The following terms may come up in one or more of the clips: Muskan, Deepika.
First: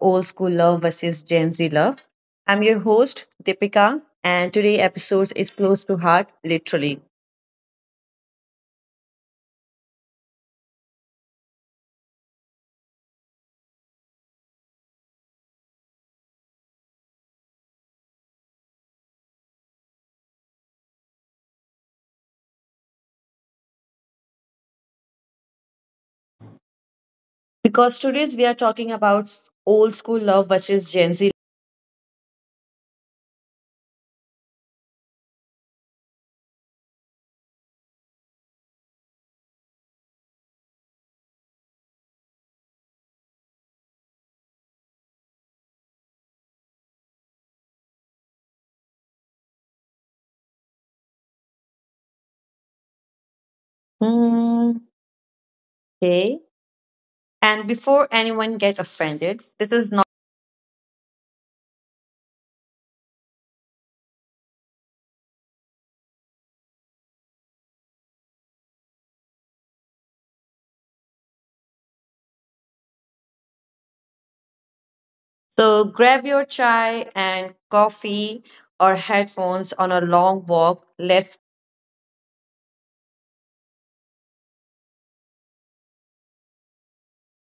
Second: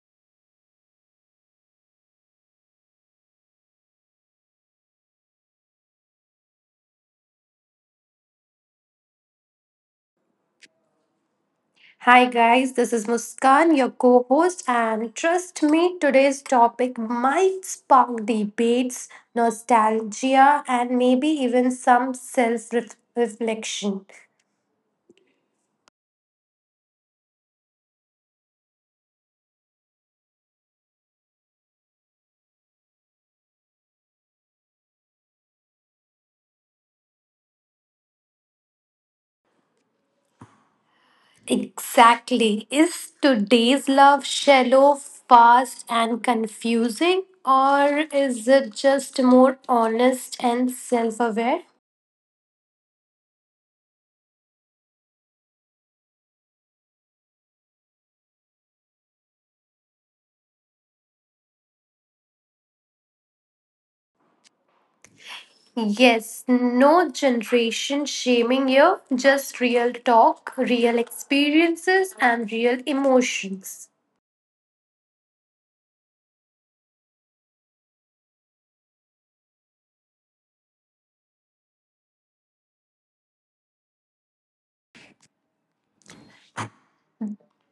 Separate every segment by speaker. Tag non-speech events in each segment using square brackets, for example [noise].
Speaker 1: Old School Love versus Gen Z Love. I'm your host, Deepika, and today's episode is close to heart, literally.
Speaker 2: Hi guys, this is Muskan, your co-host, and trust me, today's topic might spark debates, nostalgia, and maybe even some self-reflection.
Speaker 1: Because today's we are talking about old school love versus Gen Z.
Speaker 2: Exactly. Is today's love shallow, fast, and confusing, or is it just more honest and self-aware?
Speaker 1: Hmm, okay. And before anyone get offended, this is not.
Speaker 2: Yes, no generation shaming here, just real talk, real experiences, and real emotions.
Speaker 1: So grab your chai and coffee or headphones on a long walk. Let's.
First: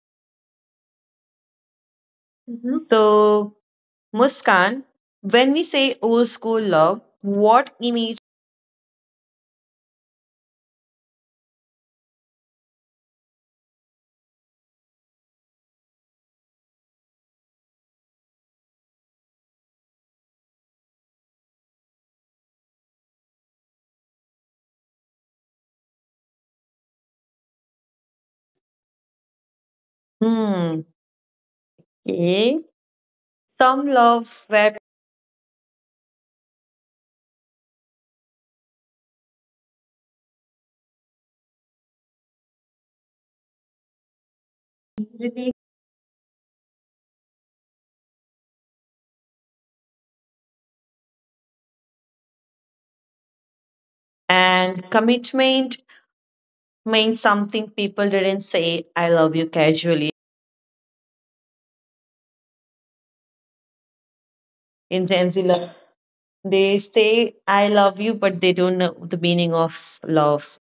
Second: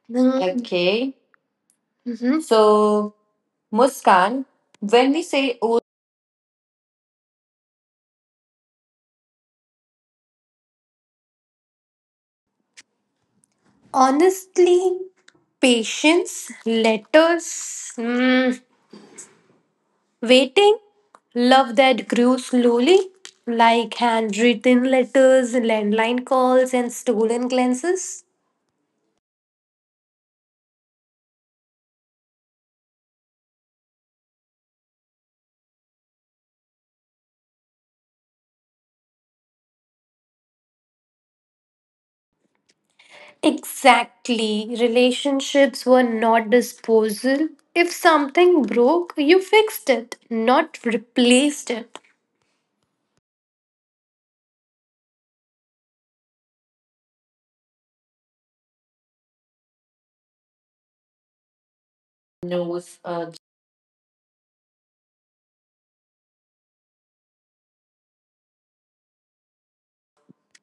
Speaker 2: Mm. Okay. Mhm.
Speaker 1: Mhm.
Speaker 2: So,
Speaker 1: So,
Speaker 2: Muskan,
Speaker 1: Muskan,
Speaker 2: when we say
Speaker 1: when we
Speaker 2: old,
Speaker 1: say old school love, what image?
Speaker 2: honestly, patience, letters, mm, waiting, love that grew slowly, like handwritten letters, landline calls, and stolen glances.
Speaker 1: Hmm. Okay. Some love where
Speaker 2: Exactly.
Speaker 1: integrity
Speaker 2: Relationships were not disposal. If something broke, you fixed it, not replaced it.
Speaker 1: and commitment meant something. People didn't say I love you casually.
Speaker 2: Knows.
Speaker 1: In Gen Z love, they say I love you, but they don't know the meaning of love.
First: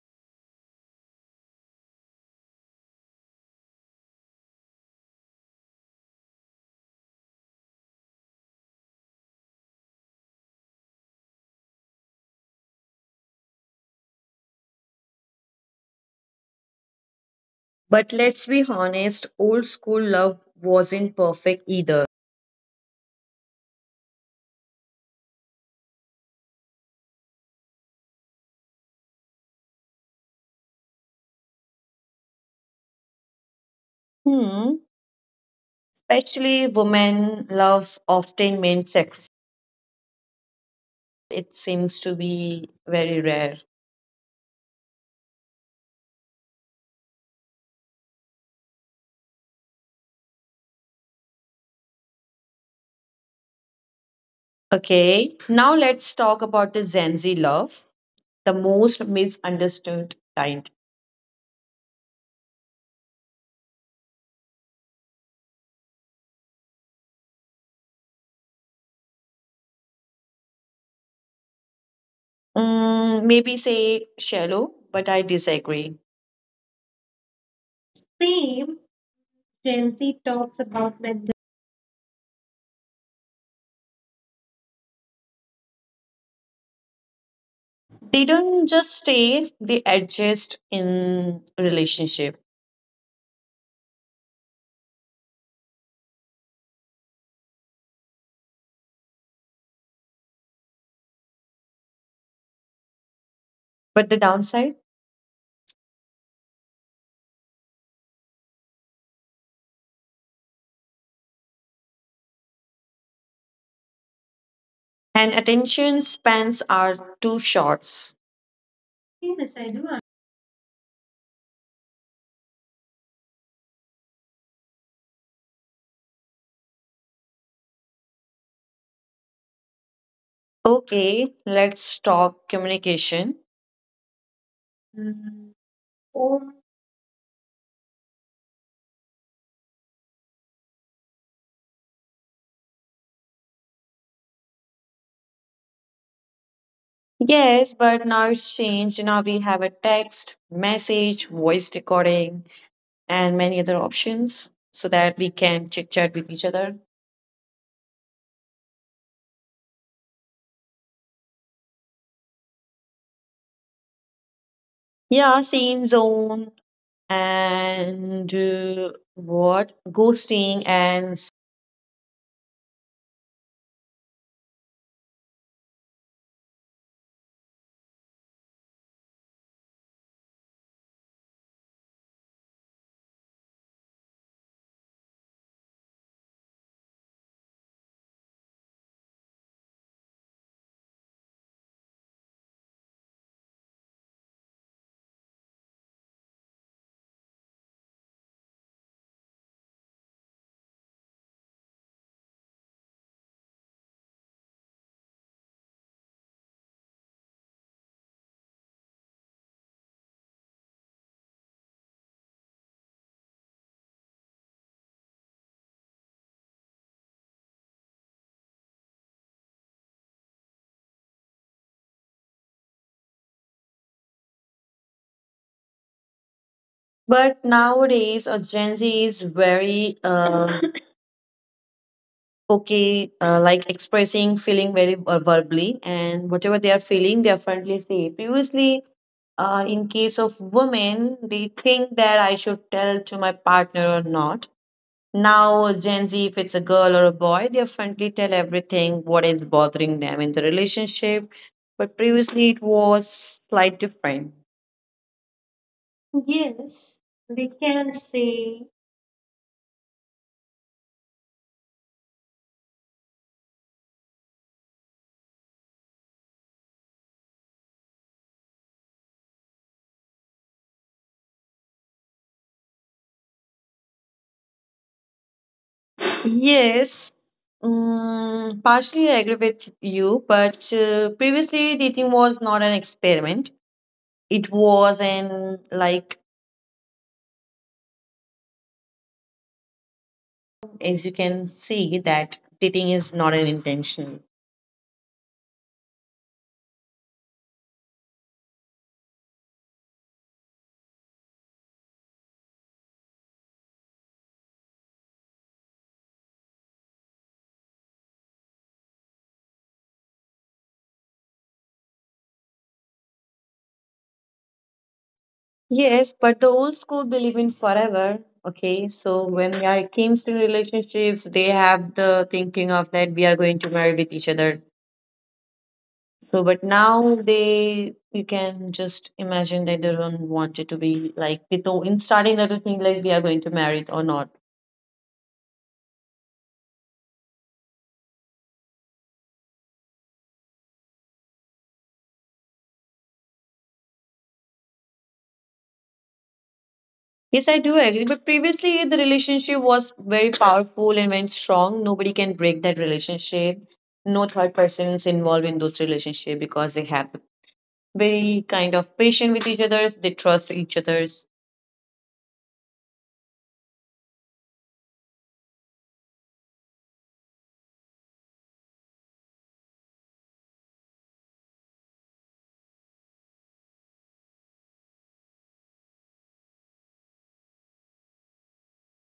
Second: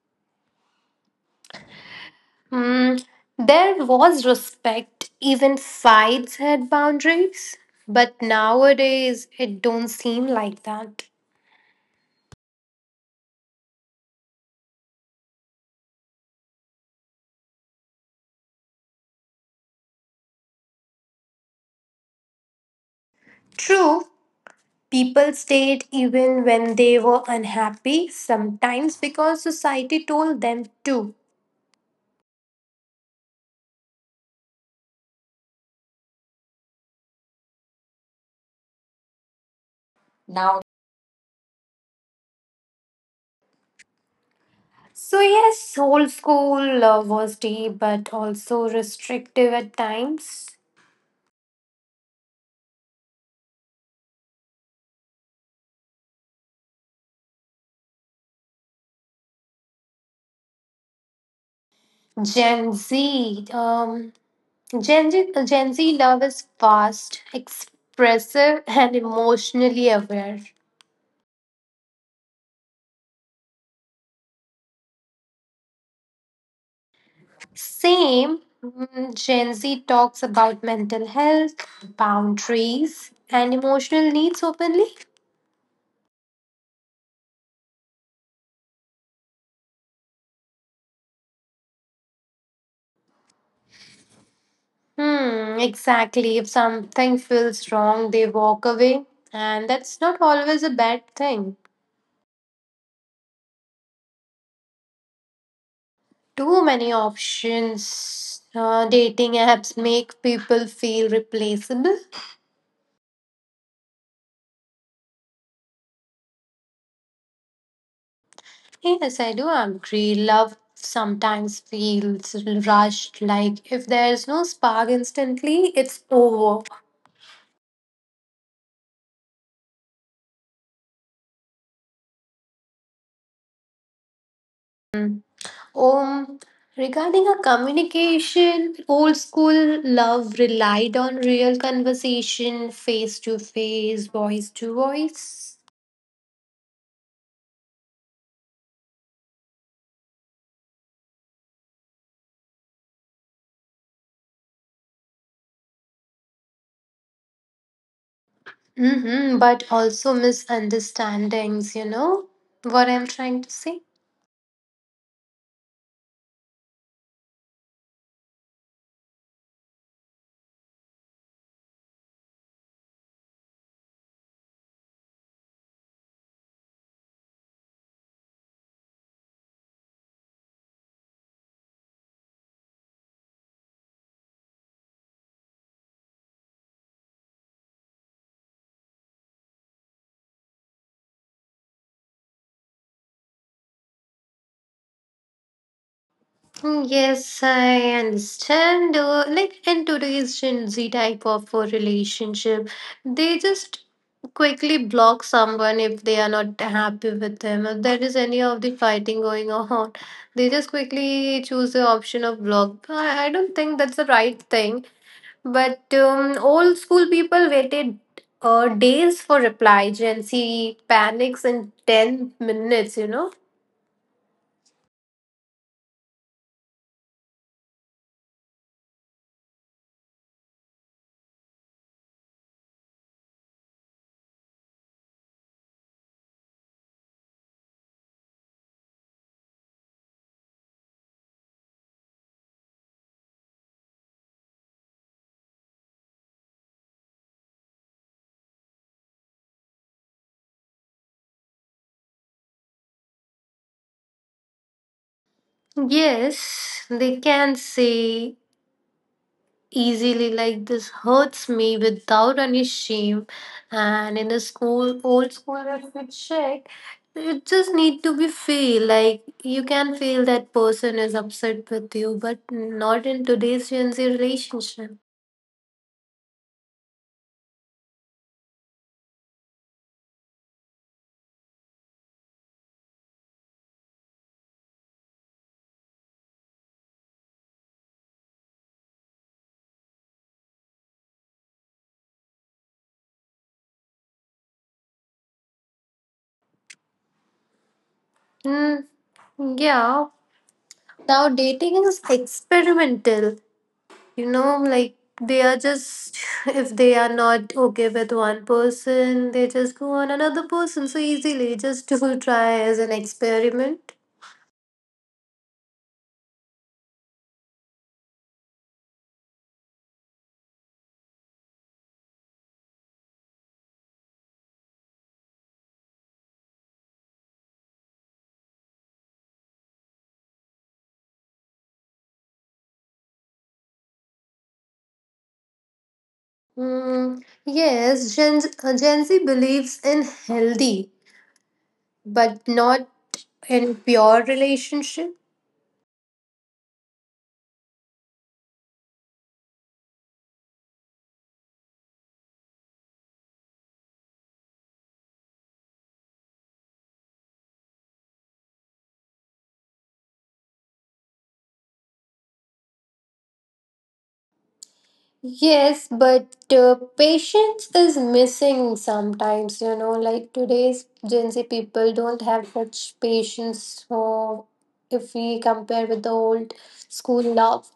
Speaker 2: Hmm. There was respect. Even fights had boundaries. But nowadays, it don't seem like that.
Speaker 1: But let's be honest, old school love wasn't perfect either.
Speaker 2: True, people stayed even when they were unhappy, sometimes because society told them to.
Speaker 1: Hmm. Especially women love often meant sacrifice.
Speaker 2: Now,
Speaker 1: It seems to be very rare.
Speaker 2: so, yes, old school was deep but also restrictive at times.
Speaker 1: Okay, now let's talk about the Gen Z love, the most misunderstood kind.
Speaker 2: Gen Z, um, Gen Z love is fast, expressive, and emotionally aware.
Speaker 1: Maybe say shallow, but I disagree.
Speaker 2: Same,
Speaker 1: Same,
Speaker 2: Gen Z
Speaker 1: Gen Z
Speaker 2: talks
Speaker 1: talks
Speaker 2: about
Speaker 1: about
Speaker 2: mental
Speaker 1: mental.
Speaker 2: health, boundaries, and emotional needs openly.
Speaker 1: They don't just stay, they adjust in relationship.
Speaker 2: Hmm, exactly. If something feels wrong, they walk away, and that's not always a bad thing.
Speaker 1: But the downside?
Speaker 2: Too many options. Dating apps make people feel replaceable.
Speaker 1: And attention spans are too short.
Speaker 2: Yes, I do
Speaker 1: Yes, I do.
Speaker 2: agree. Love sometimes feels rushed. Like if there's no spark instantly, it's over.
Speaker 1: Okay, let's talk communication. Mm.
Speaker 2: Um, Regarding a communication, old school love relied on real conversation, face to face, voice to voice.
Speaker 1: Yes, but now it's changed. Now we have a text, message, voice recording, and many other options so that we can chit chat with each other.
Speaker 2: Mm-hmm, but also misunderstandings, you know what I'm trying to say?
Speaker 1: Yeah, same zone and what ghosting and.
Speaker 2: Mm, yes, I understand. Like in today's Gen Z type of a relationship, they just quickly block someone if they are not happy with them. If there is any of the fighting going [laughs] on, they just quickly choose the option of block. I don't think that's the right thing. But old school people waited days for reply. Gen Z panics in 10 minutes, you know.
Speaker 1: But nowadays a Gen Z is very okay like expressing feeling very verbally, and whatever they are feeling they apparently say previously, in case of women they think that I should tell to my partner or not. Now Gen Z, if it's a girl or a boy, they apparently tell everything what is bothering them in the relationship, but previously it was slight different.
Speaker 2: Yes,
Speaker 1: Yes,
Speaker 2: they
Speaker 1: they
Speaker 2: can
Speaker 1: can
Speaker 2: say
Speaker 1: say.
Speaker 2: easily like this hurts me without any shame, and in a school old school if we check, it just need to be feel like you can feel that person is upset with you, but not in today's Gen Z relationship.
Speaker 1: Yes, partially I agree with you, but previously dating was not an experiment. It was an, like, as you can see, that dating is not an intention.
Speaker 2: mm, yeah, now dating is experimental, you know, like they are just [laughs] if they are not okay with one person they just go on another person so easily just to [laughs] try as an experiment.
Speaker 1: Yes, but the old school believe in forever. Okay, so when we are it comes to relationships, they have the thinking of that we are going to marry with each other. So, but now they, you can just imagine that they don't want it to be like, they don't, in starting, that they think like we are going to marry or not.
Speaker 2: Hmm. Yes, Gen Z believes in healthy, but not in pure relationship.
Speaker 1: Yes, I do agree. But previously, the relationship was very powerful and very strong. Nobody can break that relationship. No third person is involved in those relationship because they have very kind of patient with each other. They trust each other's.
Speaker 2: Yes, but patience is missing sometimes, you know, like today's Gen Z people don't have much patience for if we compare with the old school love.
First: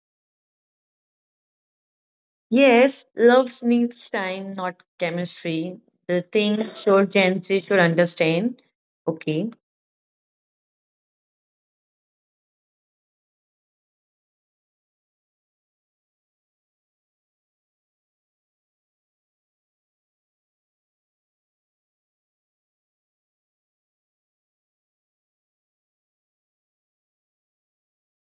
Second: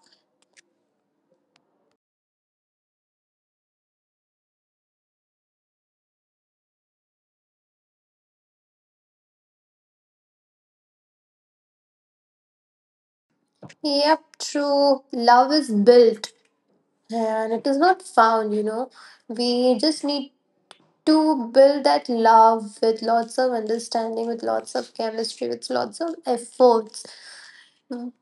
Speaker 1: Yes, love needs time, not chemistry. The thing sure Gen Z should understand. Okay.
Speaker 2: Yep, true. Love is built and it is not found, you know. We just need to build that love with lots of understanding, with lots of chemistry, with lots of efforts. Mm,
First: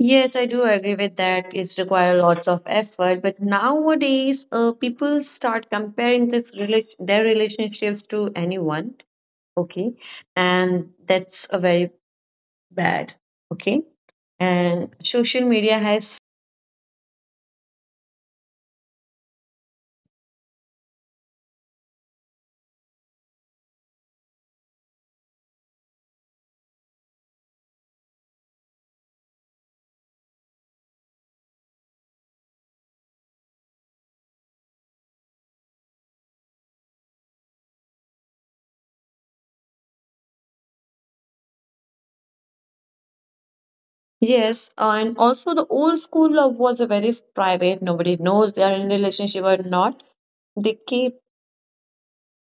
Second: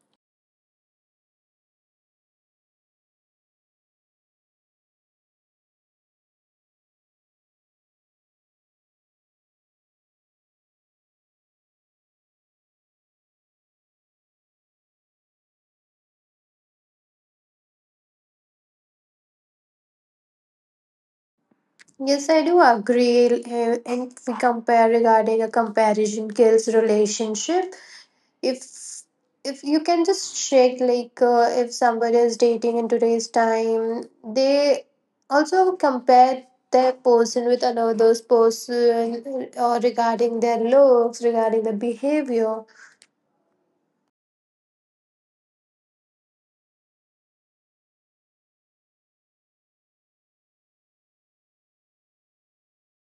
Speaker 1: Yes, I do agree with that. It's require lots of effort, but nowadays, people start comparing their relationships to anyone. Okay, and that's a very bad. Okay, and social media has.
Speaker 2: yes, I do agree. And we compare regarding a comparison kills relationship. If if you can just check, like if somebody is dating in today's time, they also compare their person with another's person, or regarding their looks, regarding their behavior.
Speaker 1: Yes, and also the old school love was a very private. Nobody knows they are in relationship or not. They keep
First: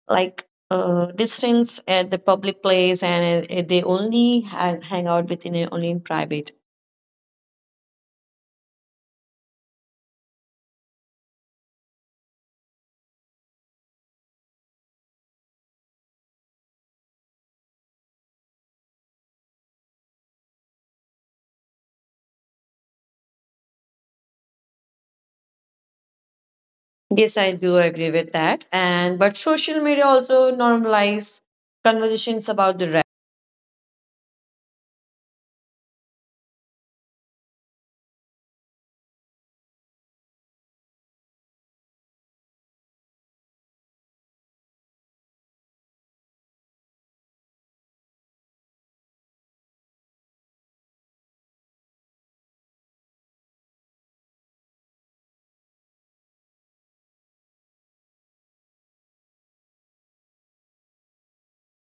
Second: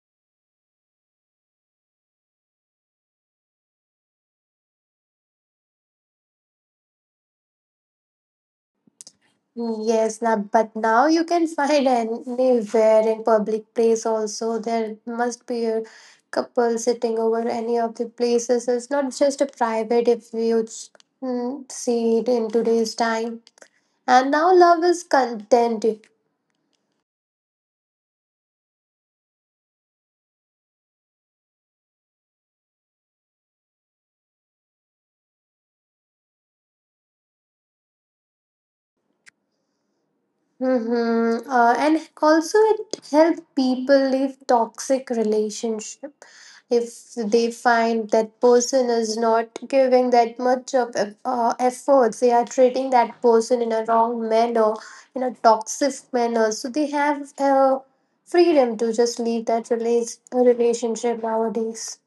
Speaker 1: like distance at the public place, and they only hang out within only in private.
Speaker 2: Yes, now, but now you can [laughs] find anywhere in public place also. There must be a couple sitting over any of the places. It's not just a private if you see it in today's time. And now love is content.
Speaker 1: Yes, I do agree with that. And but social media also normalize conversations about the rap.
Speaker 2: Mm-hmm. And also it helps people leave toxic relationship if they find that person is not giving that much of efforts. They are treating that person in a wrong manner, in a toxic manner. So they have freedom to just leave that relationship nowadays.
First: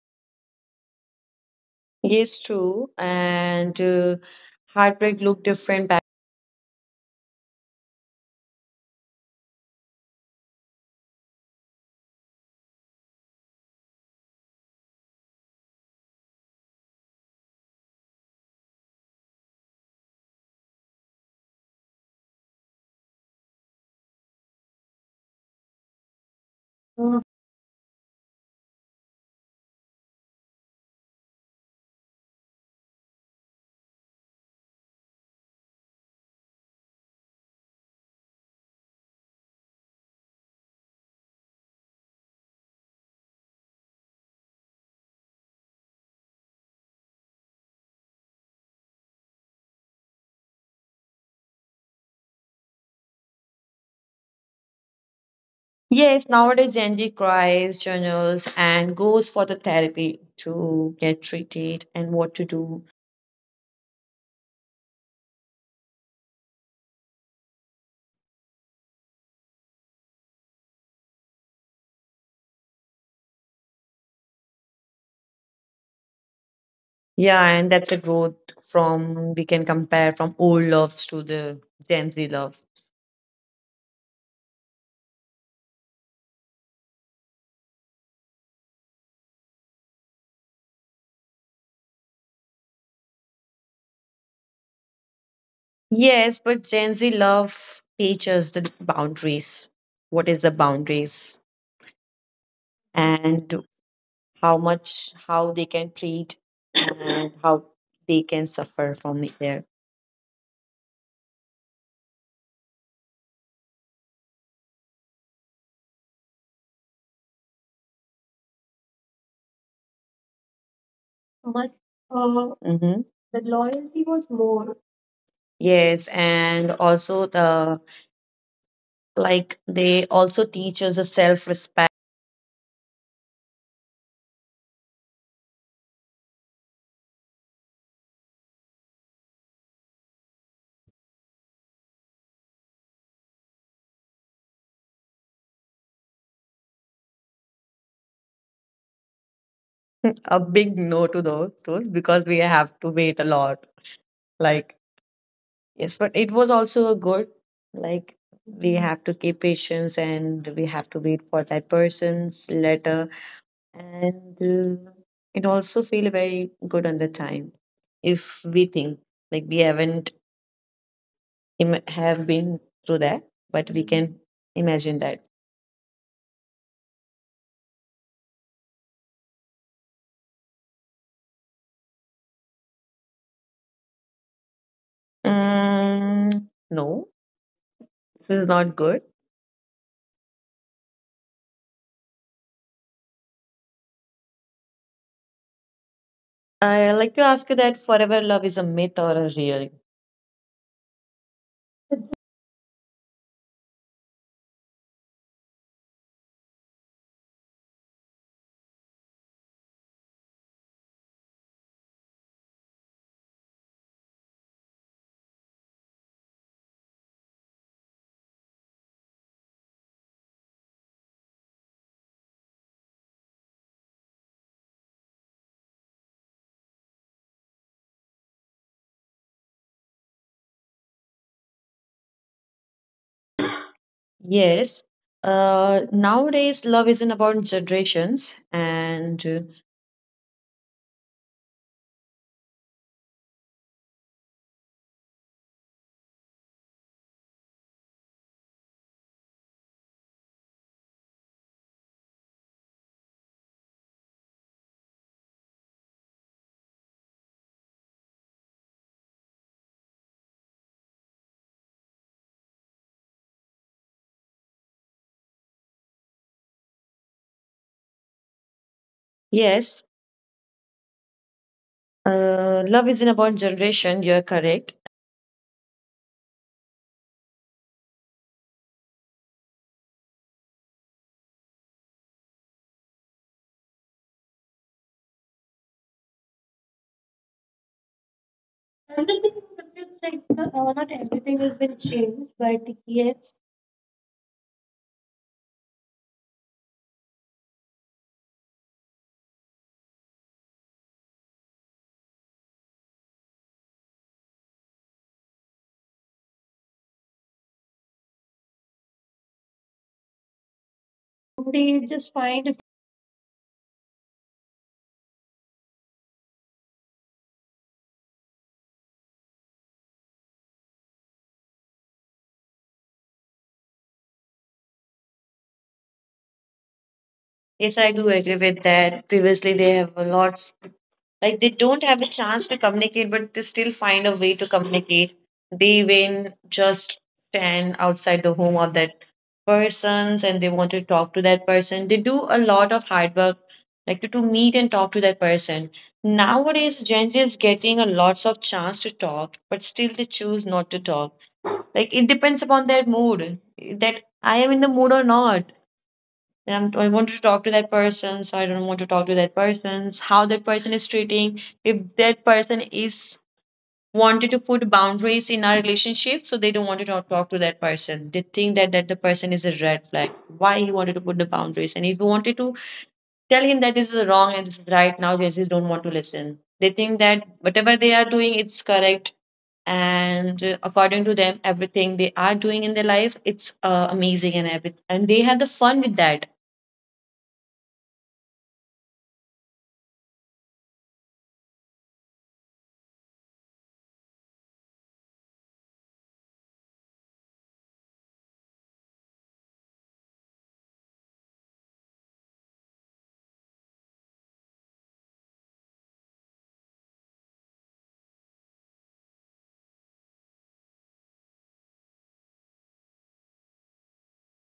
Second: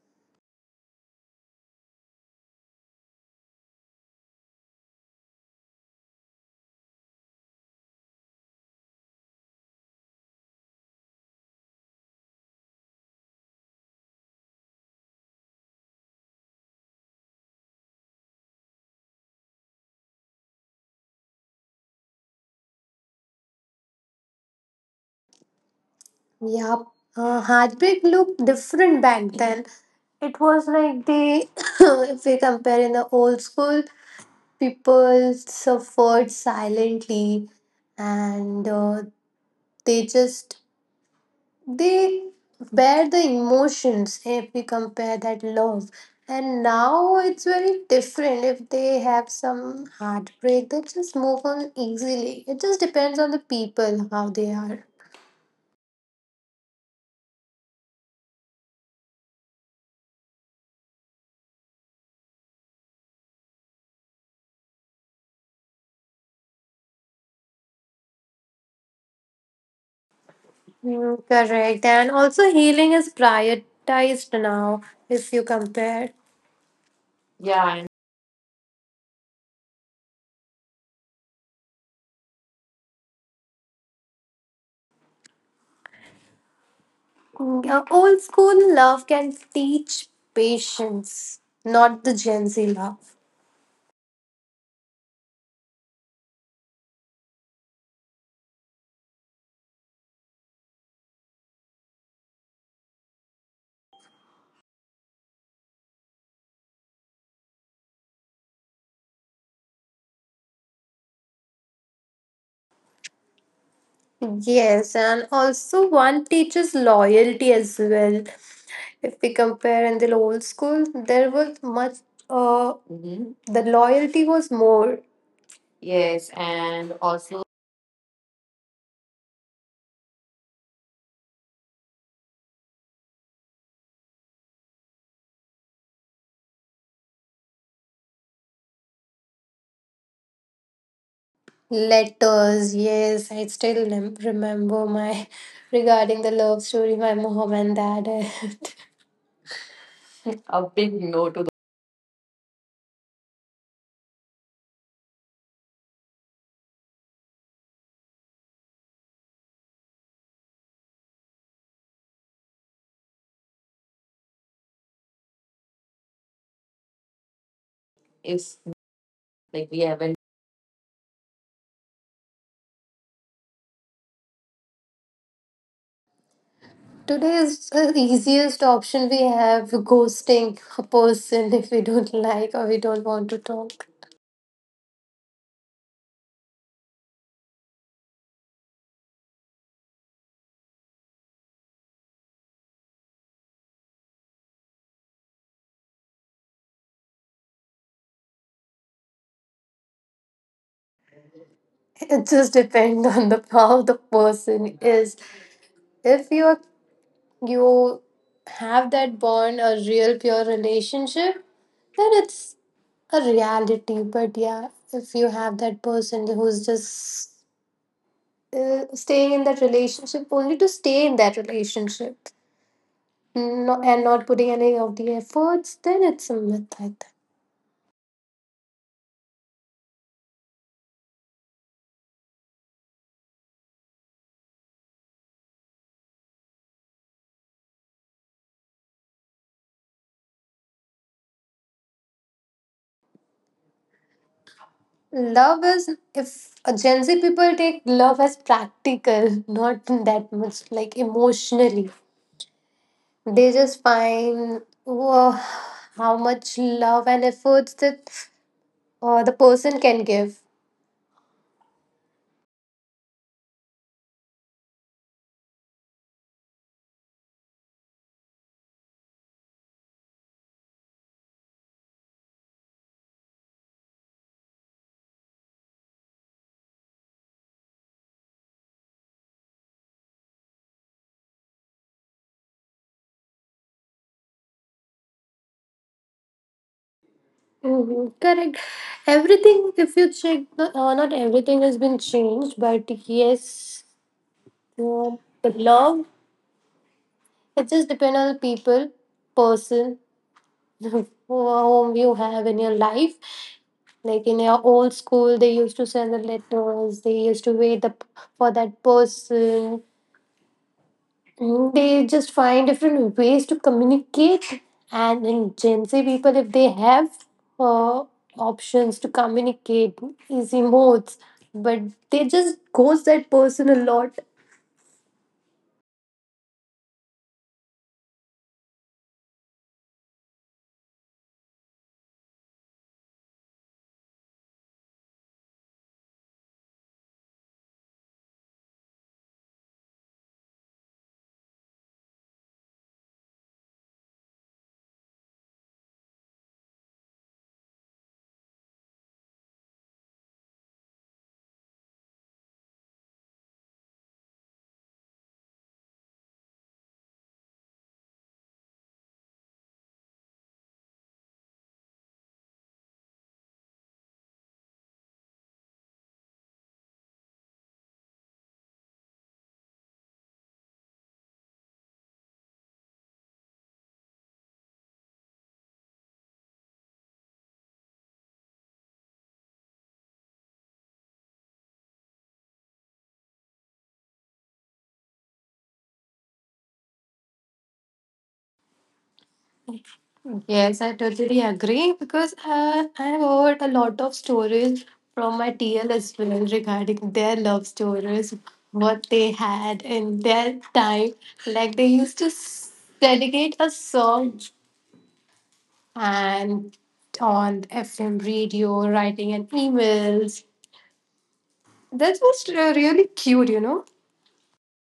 Speaker 1: Yes, true. And heartbreak look different back.
Speaker 2: Yeah.
Speaker 1: Mm.
Speaker 2: Heartbreak looked different back then. It was like they, [coughs] if we compare in the old school, people suffered silently, and they just they bear the emotions if we compare that love. And now it's very different. If they have some heartbreak, they just move on easily. It just depends on the people how they are.
Speaker 1: Yes, nowadays Gen Z cries, journals, and goes for the therapy to get treated and what to do.
Speaker 2: Mm, correct, and also healing is prioritized now if you compare. Yeah.
Speaker 1: Yeah, and that's a growth from we can compare from old loves to the Gen Z love.
Speaker 2: Yeah, old school love can teach patience, not the Gen Z love.
Speaker 1: Yes, but Gen Z love teaches the boundaries. What is the boundaries? And how much, how they can treat, and how they can suffer from it there.
Speaker 2: Yes, and also one teaches loyalty as well. If we compare in the old school, there was much,
Speaker 1: Much. uh, hmm
Speaker 2: Mhm. The
Speaker 1: the
Speaker 2: loyalty
Speaker 1: loyalty
Speaker 2: was
Speaker 1: was
Speaker 2: more.
Speaker 1: more.
Speaker 2: Yes,
Speaker 1: Yes,
Speaker 2: and
Speaker 1: and
Speaker 2: also
Speaker 1: also the. Like, they also teach us the self-respect.
Speaker 2: letters. Yes, I still remember my [laughs] regarding the love story, my mom and dad. [laughs] A
Speaker 1: A
Speaker 2: big
Speaker 1: big
Speaker 2: no
Speaker 1: no
Speaker 2: to the
Speaker 1: to those because we have to wait a lot. Like, yes, but it was also a good. Like, we have to keep patience and we have to wait for that person's letter. And uh, it also feel very good on the time
Speaker 2: if
Speaker 1: if we think
Speaker 2: like we
Speaker 1: like we
Speaker 2: haven't.
Speaker 1: haven't have been through that, but we can imagine that.
Speaker 2: Today is the easiest option we have ghosting a person [laughs] if we don't like or we don't want to talk.
Speaker 1: No, this is not good. I like to ask you that forever love is a myth or a real?
Speaker 2: It just depends on the how the person is. If you have that bond, a real pure relationship, then it's a reality. But yeah, if you have that person who's just staying in that relationship only to stay in that relationship, no, and not putting any of the efforts, then it's a myth, I think.
Speaker 1: Yes. Nowadays, love isn't about generations. And
Speaker 2: Love is if Gen Z people take love as practical, [laughs] not that much like emotionally. They just find whoa, how much love and efforts that the person can give.
Speaker 1: yes, love isn't about generation. You're correct.
Speaker 2: Mhm, correct. Everything,
Speaker 1: Everything,
Speaker 2: if you
Speaker 1: is
Speaker 2: check,
Speaker 1: like
Speaker 2: the, not
Speaker 1: not
Speaker 2: everything
Speaker 1: everything
Speaker 2: has
Speaker 1: has
Speaker 2: been
Speaker 1: been
Speaker 2: changed,
Speaker 1: changed,
Speaker 2: but
Speaker 1: but yes,
Speaker 2: yes, uh, the love, it just depends on the people, person, [laughs] home you have in your life. Like in your old school, they used to send the letters, they used to wait the, for that person. Mm, they
Speaker 1: they
Speaker 2: just
Speaker 1: just
Speaker 2: find
Speaker 1: find.
Speaker 2: different ways to communicate. And in Gen Z people, if they have uh, options to communicate, easy modes, but they just ghost that person a lot.
Speaker 1: Yes, I do agree with that. Previously, they have a lot, like they don't have a chance to communicate, but they still find a way to communicate. They even just stand outside the home of that persons and they want to talk to that person. They do a lot of hard work, like to meet and talk to that person. Nowadays, Gen Z is getting a lots of chance to talk, but still they choose not to talk. Like it depends upon their mood, that I am in the mood or not. And I want to talk to that person, so I don't want to talk to that person. How that person is treating, if that person is wanted to put boundaries in our relationship, so they don't want to talk to that person. They think that that the person is a red flag. Why he wanted to put the boundaries? And if you wanted to tell him that this is wrong and this is right now, they just don't want to listen. They think that whatever they are doing, it's correct. And according to them, everything they are doing in their life, it's amazing and everything, and they have the fun with that.
Speaker 2: Yes, I totally agree because I have heard a lot of stories from my TL as well regarding their love stories, what they had in their time. Like they used to dedicate a song and on FM radio, writing an emails. That was really cute, you know.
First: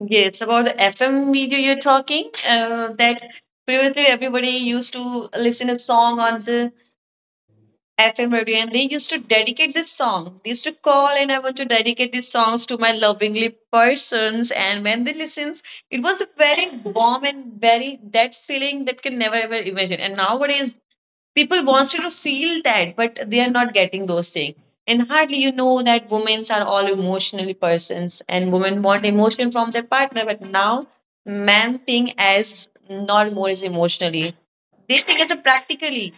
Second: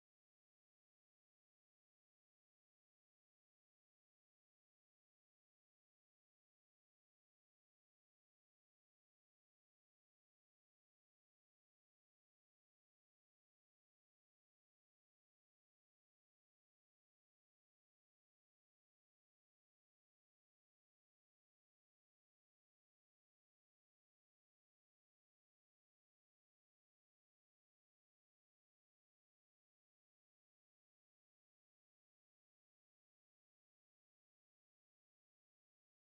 Speaker 1: Yeah, it's about the FM video you're talking, that previously everybody used to listen a song on the FM radio, and they used to dedicate this song. They used to call, and I want to dedicate these songs to my lovingly persons. And when they listens, it was a very [laughs] warm and very that feeling that can never ever imagine. And nowadays, people wants you to feel that, but they are not getting those things. And hardly you know that women are all emotionally persons, and women want emotion from their partner. But now, men think as not more as emotionally. They think as a practically,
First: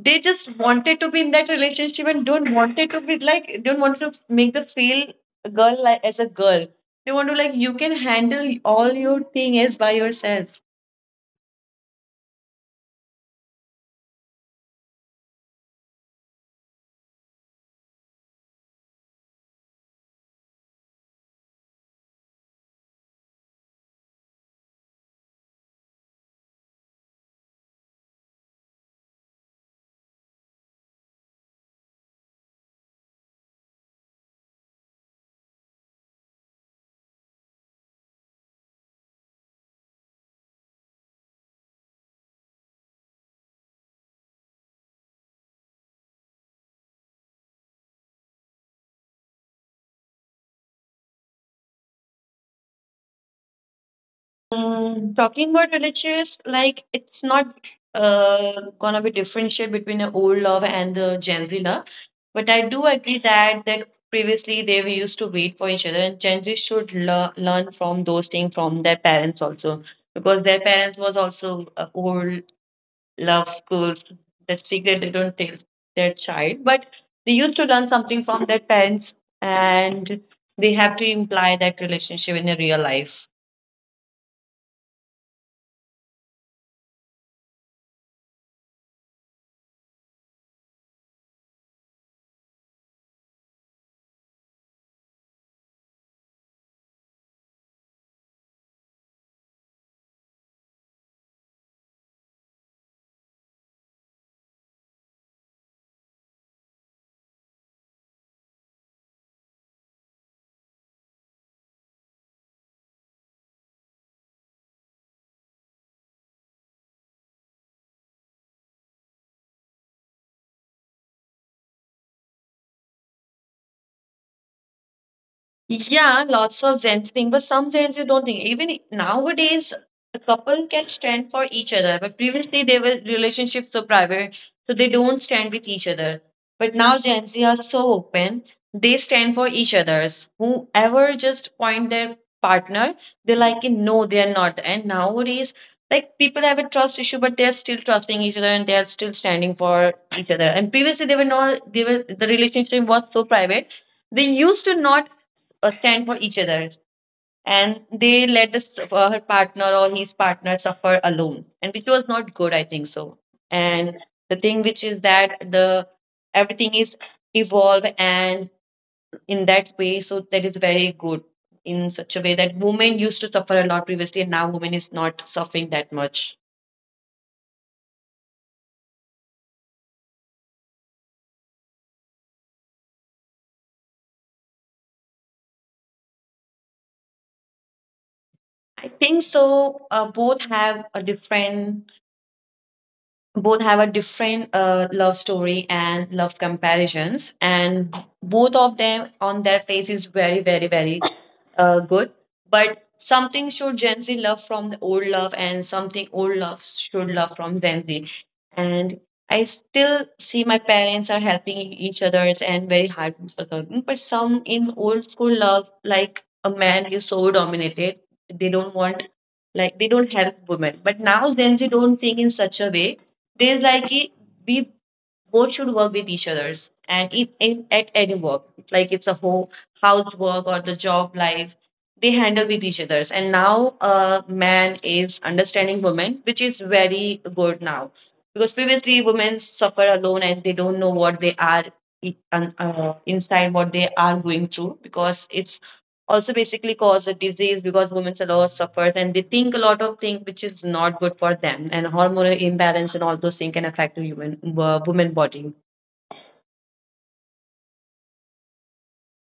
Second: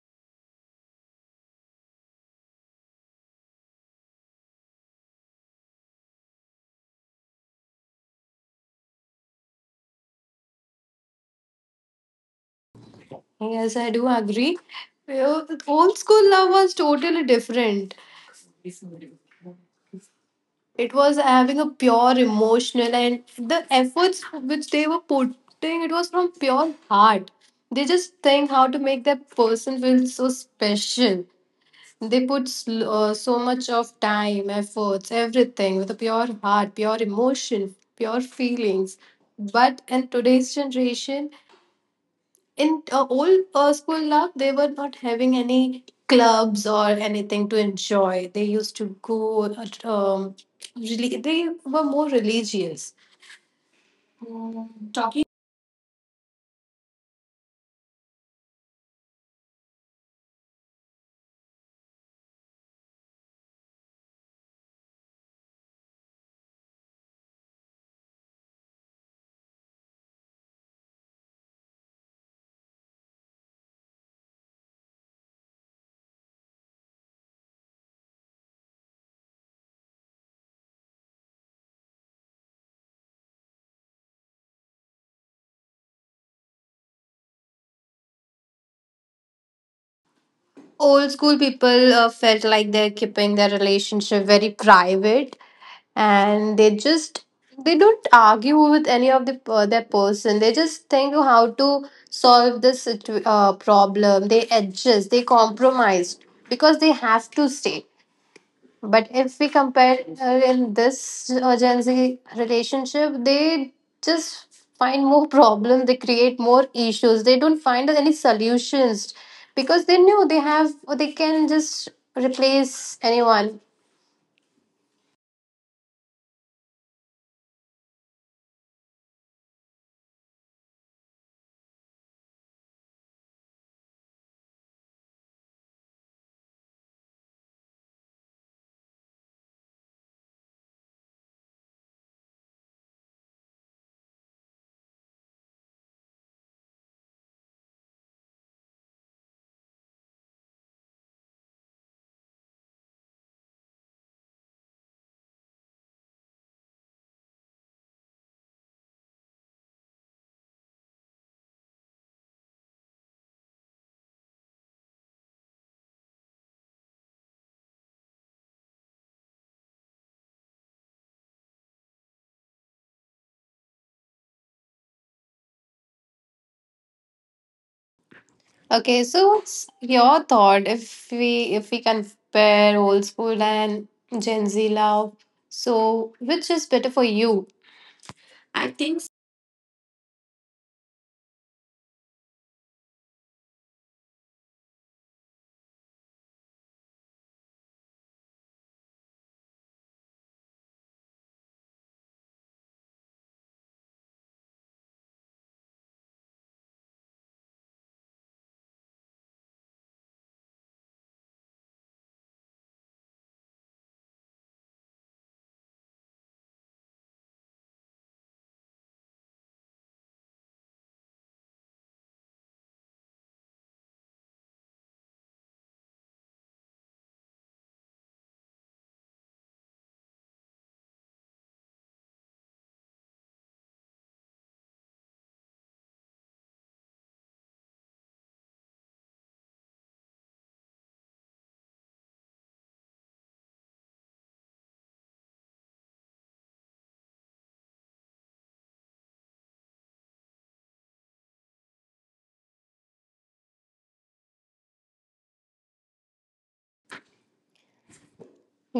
Speaker 1: they just wanted to be in that relationship and don't wanted to be like don't want to make the feel girl, like as a girl they want to, like, you can handle all your things by yourself.
Speaker 2: Yes, I do agree. Uh, Old school love was totally different. It was having a pure emotional and the efforts which they were putting, it was from pure heart. They just think how to make that person feel so special. They put so much of time, efforts, everything with a pure heart, pure emotion, pure feelings. But in today's generation, in old school love they were not having any clubs or anything to enjoy. They used to go at, really they were more religious
Speaker 1: Mm,
Speaker 2: talking.
Speaker 1: talking about relationships, like it's not uh, gonna be differentiate between the old love and the Gen Z love. But I do agree that that previously they were used to wait for each other, and Gen Z should learn from those things from their parents also. Because their parents was also old love schools, the secret they don't tell their child, but they used to learn something from their parents, and they have to imply that relationship in their real life.
Speaker 2: Old school people felt like they're keeping their relationship very private, and they just they don't argue with any of the their person. They just think of how to solve this problem. They adjust, they compromise because they have to stay. But if we compare in this Gen Z relationship, they just find more problems. They create more issues. They don't find any solutions because they know they have, they can just replace anyone.
Speaker 1: Yeah, lots of Zen thing, but some Zens you don't think. Even nowadays, a couple can stand for each other, but previously they were relationships were private, so they don't stand with each other. But now Gen Z are so open, they stand for each other's. Whoever just point their partner, they like it, no, they are not. And nowadays, like people have a trust issue, but they are still trusting each other and they are still standing for each other. And previously they were not, they were, the relationship was so private. They used to not stand for each other, and they let this her partner or his partner suffer alone, and which was not good I think so. And the thing which is that the everything is evolve and in that way, so that is very good. In such a way that women used to suffer a lot previously, and now women is not suffering that much.
Speaker 2: Okay, so what's your thought if we compare old school and Gen Z love? So which is better for you?
Speaker 1: I think so. Both have a different, love story and love comparisons, and both of them on their place is very very very good. But something should Gen Z love from the old love, and something old love should love from Gen Z. And I still see my parents are helping each others and very hard with each other. But some in old school love, like a man is so dominated, they don't want, like they don't help women, but now Gen Z don't think in such a way. There's like it, we both should work with each others, and if in at any work, like it's a whole house work or the job life, they handle with each others. And now man is understanding women, which is very good now, because previously women suffer alone and they don't know what they are inside what they are going through, because it's also basically cause a disease, because women a lot suffers and they think a lot of things which is not good for them, and hormonal imbalance and all those things can affect the human woman body.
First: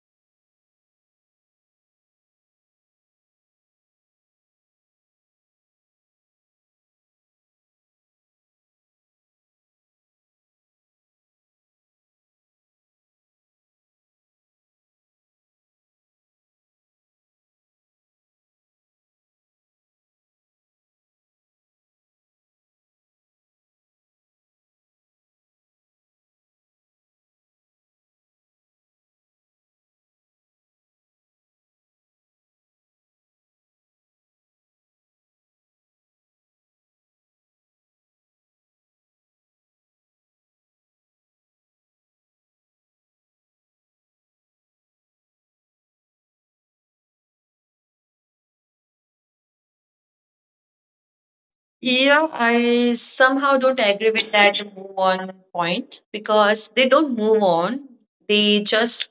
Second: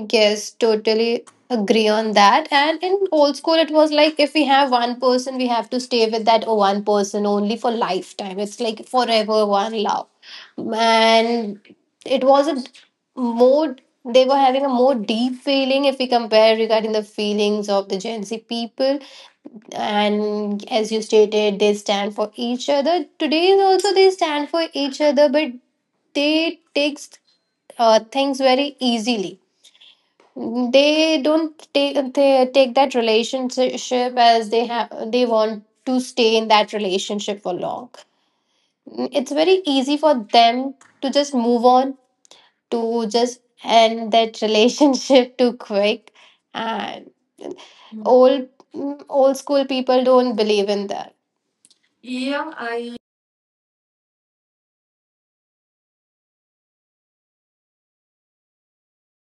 Speaker 2: Yes, totally agree on that. And in old school, it was like if we have one person, we have to stay with that one person only for lifetime. It's like forever one love. And it was a more, they were having a more deep feeling if we compare regarding the feelings of the Gen Z people. And as you stated, they stand for each other. Today, also, they stand for each other, but they takes things very easily. They don't take, they take that relationship as they have, they want to stay in that relationship for long. It's very easy for them to just move on, to just end that relationship [laughs] too quick. And old old school people don't believe in that.
Speaker 1: Yeah,
Speaker 2: Yeah i
Speaker 1: I somehow don't agree with that move on point, because they don't move on, they just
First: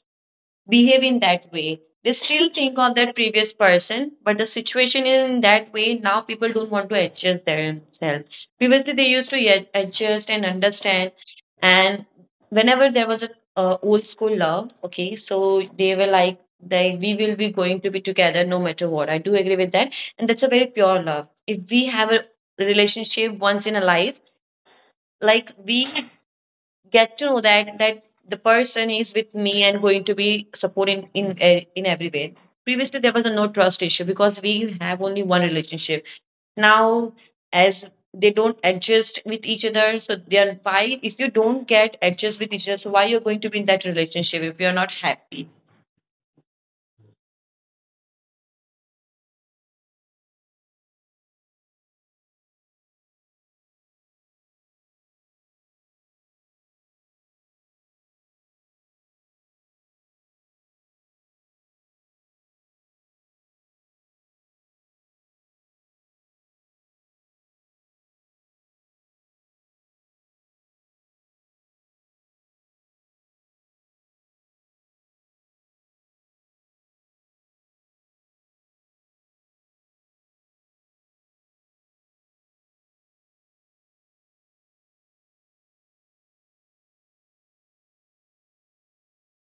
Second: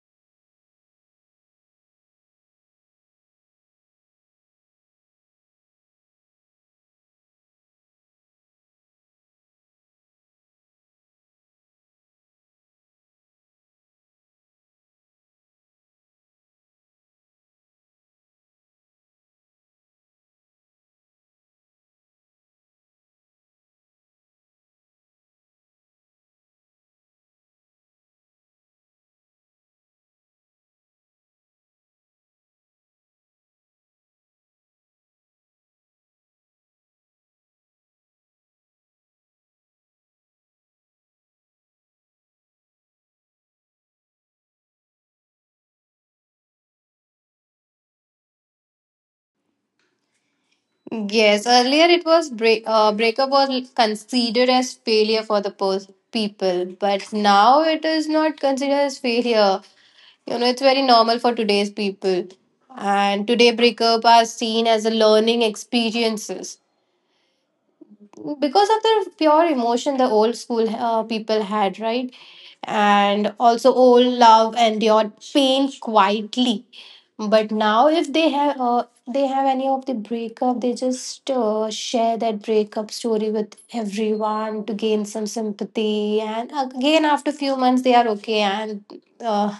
Speaker 1: behave in that way. They still think of that previous person, but the situation is in that way. Now people don't want to adjust themselves. Previously, they used to adjust and understand. And whenever there was a old school love, okay, so they were like, they, we will be going to be together no matter what. I do agree with that. And that's a very pure love. If we have a relationship once in a life, like we get to know that the person is with me and going to be supporting in in every way. Previously there was a no trust issue because we have only one relationship. Now, as they don't adjust with each other, so they are, why if you don't get adjust with each other, so why you're going to be in that relationship if you're not happy?
Speaker 2: Yes, earlier it was breakup was considered as failure for the people, but now it is not considered as failure. You know, it's very normal for today's people. And today, breakup are seen as a learning experiences because of the pure emotion the old school people had, right? And also, old love endured pain quietly, but now, if they have they have any of the breakup, they just share that breakup story with everyone to gain some sympathy. And again, after few months, they are okay and uh,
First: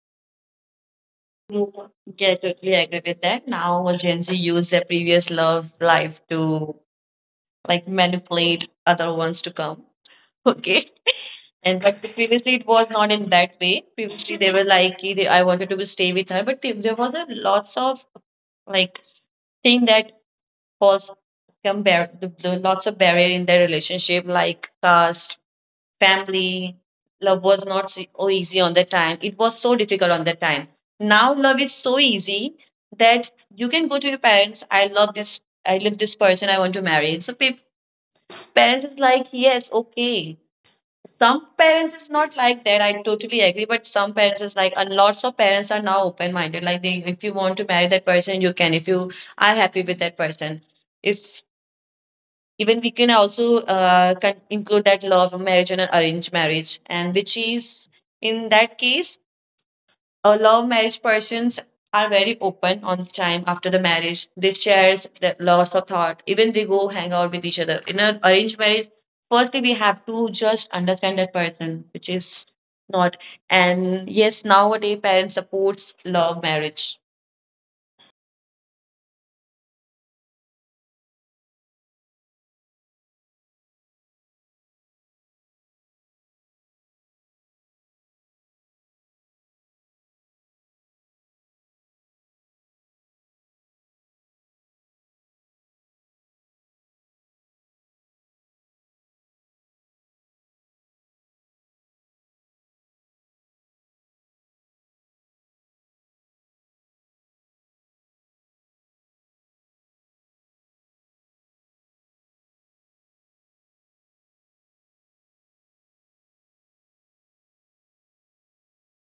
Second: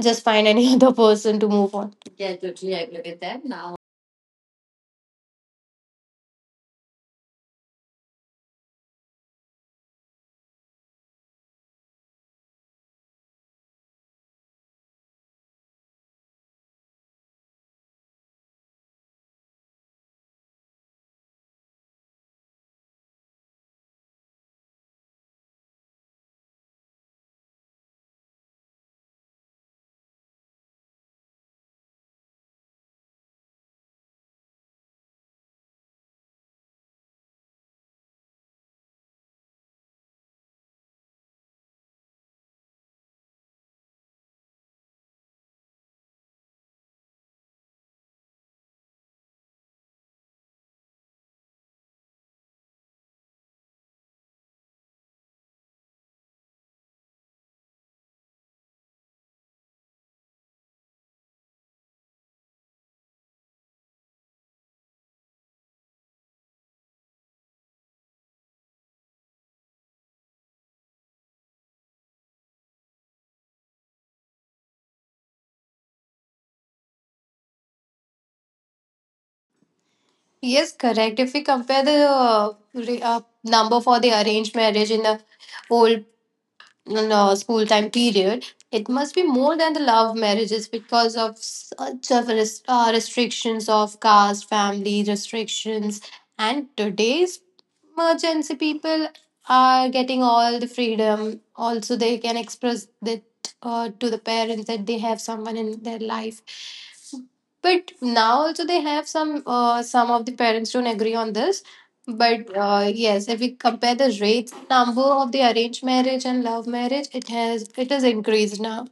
Speaker 2: just find any [laughs] other person to
Speaker 1: Yeah,
Speaker 2: move on.
Speaker 1: I
Speaker 2: Yeah, totally
Speaker 1: totally agree
Speaker 2: agree with
Speaker 1: with
Speaker 2: that.
Speaker 1: that.
Speaker 2: Now.
Speaker 1: Now, Gen Z use their previous love life to like manipulate other ones to come. [laughs] Okay. And but previously it was not in that way. Previously they were like, "Ki they, I wanted to be stay with her, but there was a lots of like thing that was, the lots of barrier in their relationship, like caste, family. Love was not e, so easy on that time. It was so difficult on that time. Now love is so easy that you can go to your parents. I love this. I love this person. I want to marry. So parents is like, yes, okay, some parents is not like that. I totally agree. But some parents is like, and lots of parents are now open minded. Like they, if you want to marry that person, you can. If you are happy with that person, if even we can also can include that love marriage and an arranged marriage, and which is in that case a love marriage persons are very open on time after the marriage. They share the lots of thought. Even they go hang out with each other. In an arranged marriage, firstly we have to just understand that person, which is not. And yes, nowadays parents supports love marriage.
Speaker 2: Yes, correct. If we compare the number for the arranged marriage in the old in a school time period, it must be more than the love marriages because of such of restrictions of caste, family restrictions. And today's emergency people are getting all the freedom. Also they can express that to the parents, that they have someone in their life. But now also they have some of the parents don't agree on this. But yes, if we compare the rates, number of the arranged marriage and love marriage, it has increased now.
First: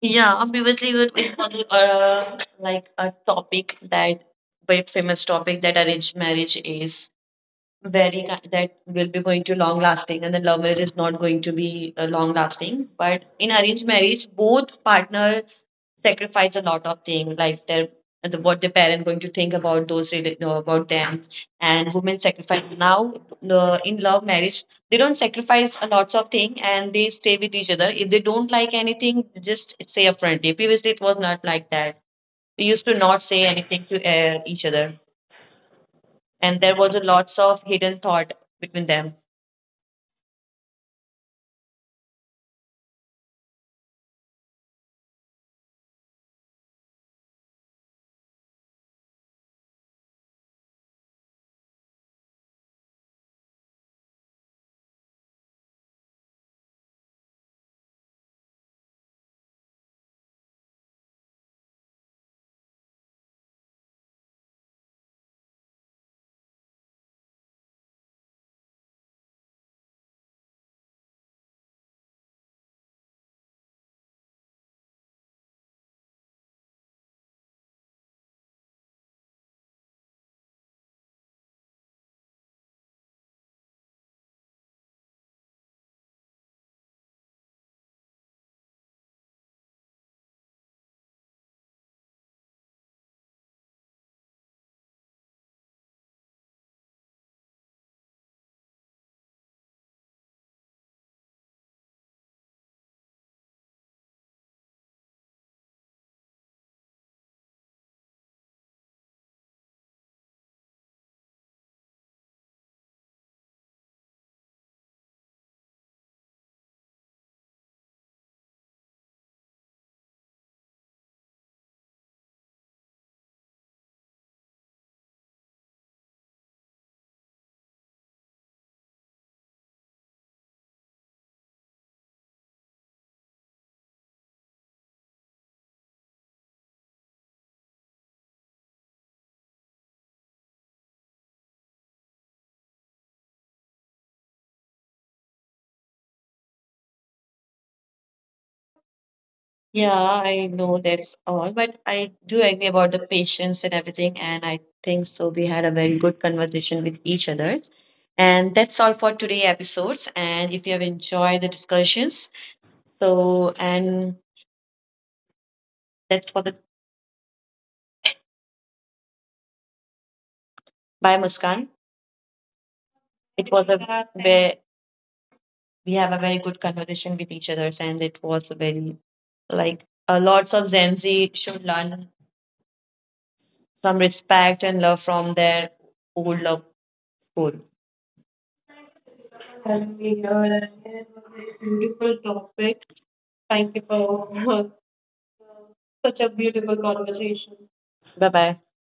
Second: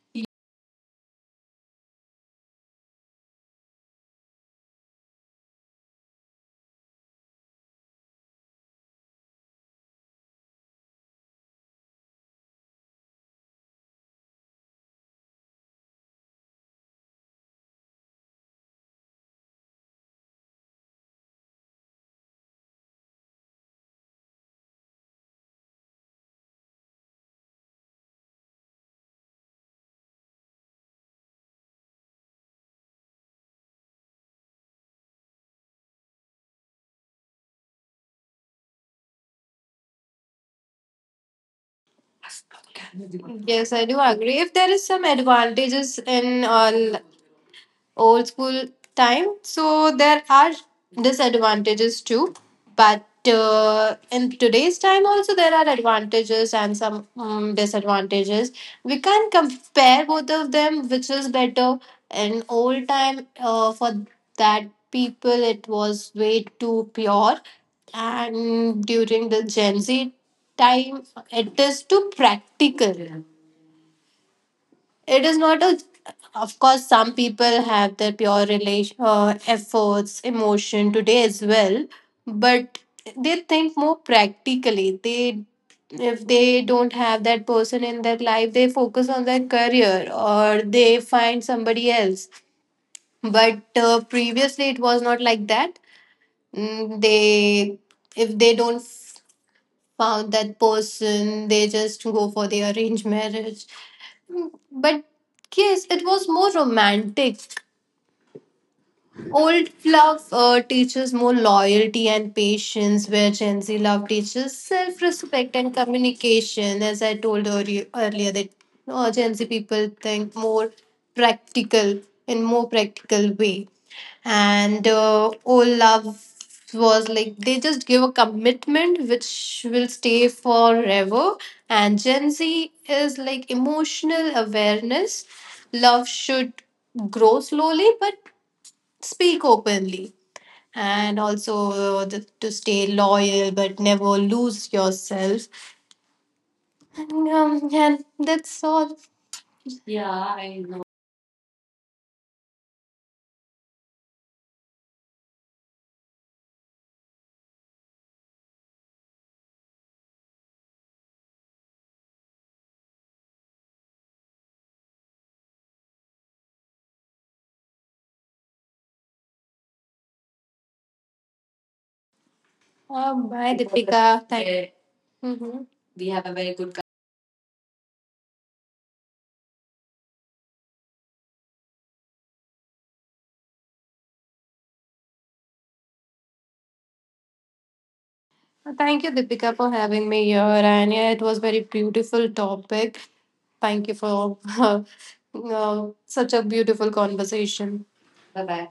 Speaker 1: Yeah, previously we were talking about the, like a topic that very famous topic that arranged marriage is very that will be going to long lasting, and the love marriage is not going to be long lasting, but in arranged marriage both partner sacrifice a lot of things, like their what their parent going to think about those about them, and women sacrifice. Now in love marriage they don't sacrifice a lots of thing, and they stay with each other. If they don't like anything they just say upfrontly. Previously it was not like that, they used to not say anything to each other, and there was a lots of hidden thought between them.
Speaker 2: Yes, I do agree. If there is some advantages in all old school time, so there are disadvantages too, but in today's time also there are advantages and some disadvantages. We can compare both of them, which is better. In old time, for that people, it was way too pure, and during the Gen Z time, it is too practical, it is not a. Of course, some people have their pure relation, efforts, emotion today as well, but they think more practically. They, if they don't have that person in their life, they focus on their career or they find somebody else. But previously, it was not like that. Mm, they, if they don't found that person, they just go for the arranged marriage, but yes, it was more romantic. Old love teaches more loyalty and patience, where Gen Z love teaches self respect and communication. As I told earlier that Gen Z people think more practical in more practical way, and oh love was like they just give a commitment which will stay forever, and Gen Z is like emotional awareness. Love should grow slowly but speak openly, and also to stay loyal but never lose yourself. And, and that's all.
Speaker 1: Yeah,
Speaker 2: yeah
Speaker 1: I
Speaker 2: i
Speaker 1: know
Speaker 2: know
Speaker 1: that's all, but I do agree about the patience and everything, and I think so. We had a very good conversation with each other, and that's all for today episodes. And if you have enjoyed the discussions, so and that's for the bye, Muskan.
Speaker 2: Oh
Speaker 1: It
Speaker 2: bye
Speaker 1: was a
Speaker 2: Deepika,
Speaker 1: where
Speaker 2: Mhm.
Speaker 1: we
Speaker 2: We
Speaker 1: have a
Speaker 2: have a
Speaker 1: very
Speaker 2: very
Speaker 1: good
Speaker 2: good.
Speaker 1: conversation with each others, and it was a very like lots of Gen Z should learn some respect and love from their old love school.
Speaker 2: Thank you, Deepika, for
Speaker 1: Having me
Speaker 2: having me
Speaker 1: here
Speaker 2: here.
Speaker 1: again
Speaker 2: And yeah,
Speaker 1: on
Speaker 2: it
Speaker 1: this
Speaker 2: was very
Speaker 1: beautiful
Speaker 2: beautiful
Speaker 1: topic.
Speaker 2: topic.
Speaker 1: Thank you
Speaker 2: Thank you for
Speaker 1: for
Speaker 2: [laughs]
Speaker 1: [laughs] such a
Speaker 2: such a
Speaker 1: beautiful
Speaker 2: beautiful
Speaker 1: conversation.
Speaker 2: conversation.
Speaker 1: Bye
Speaker 2: Bye
Speaker 1: bye.
Speaker 2: bye.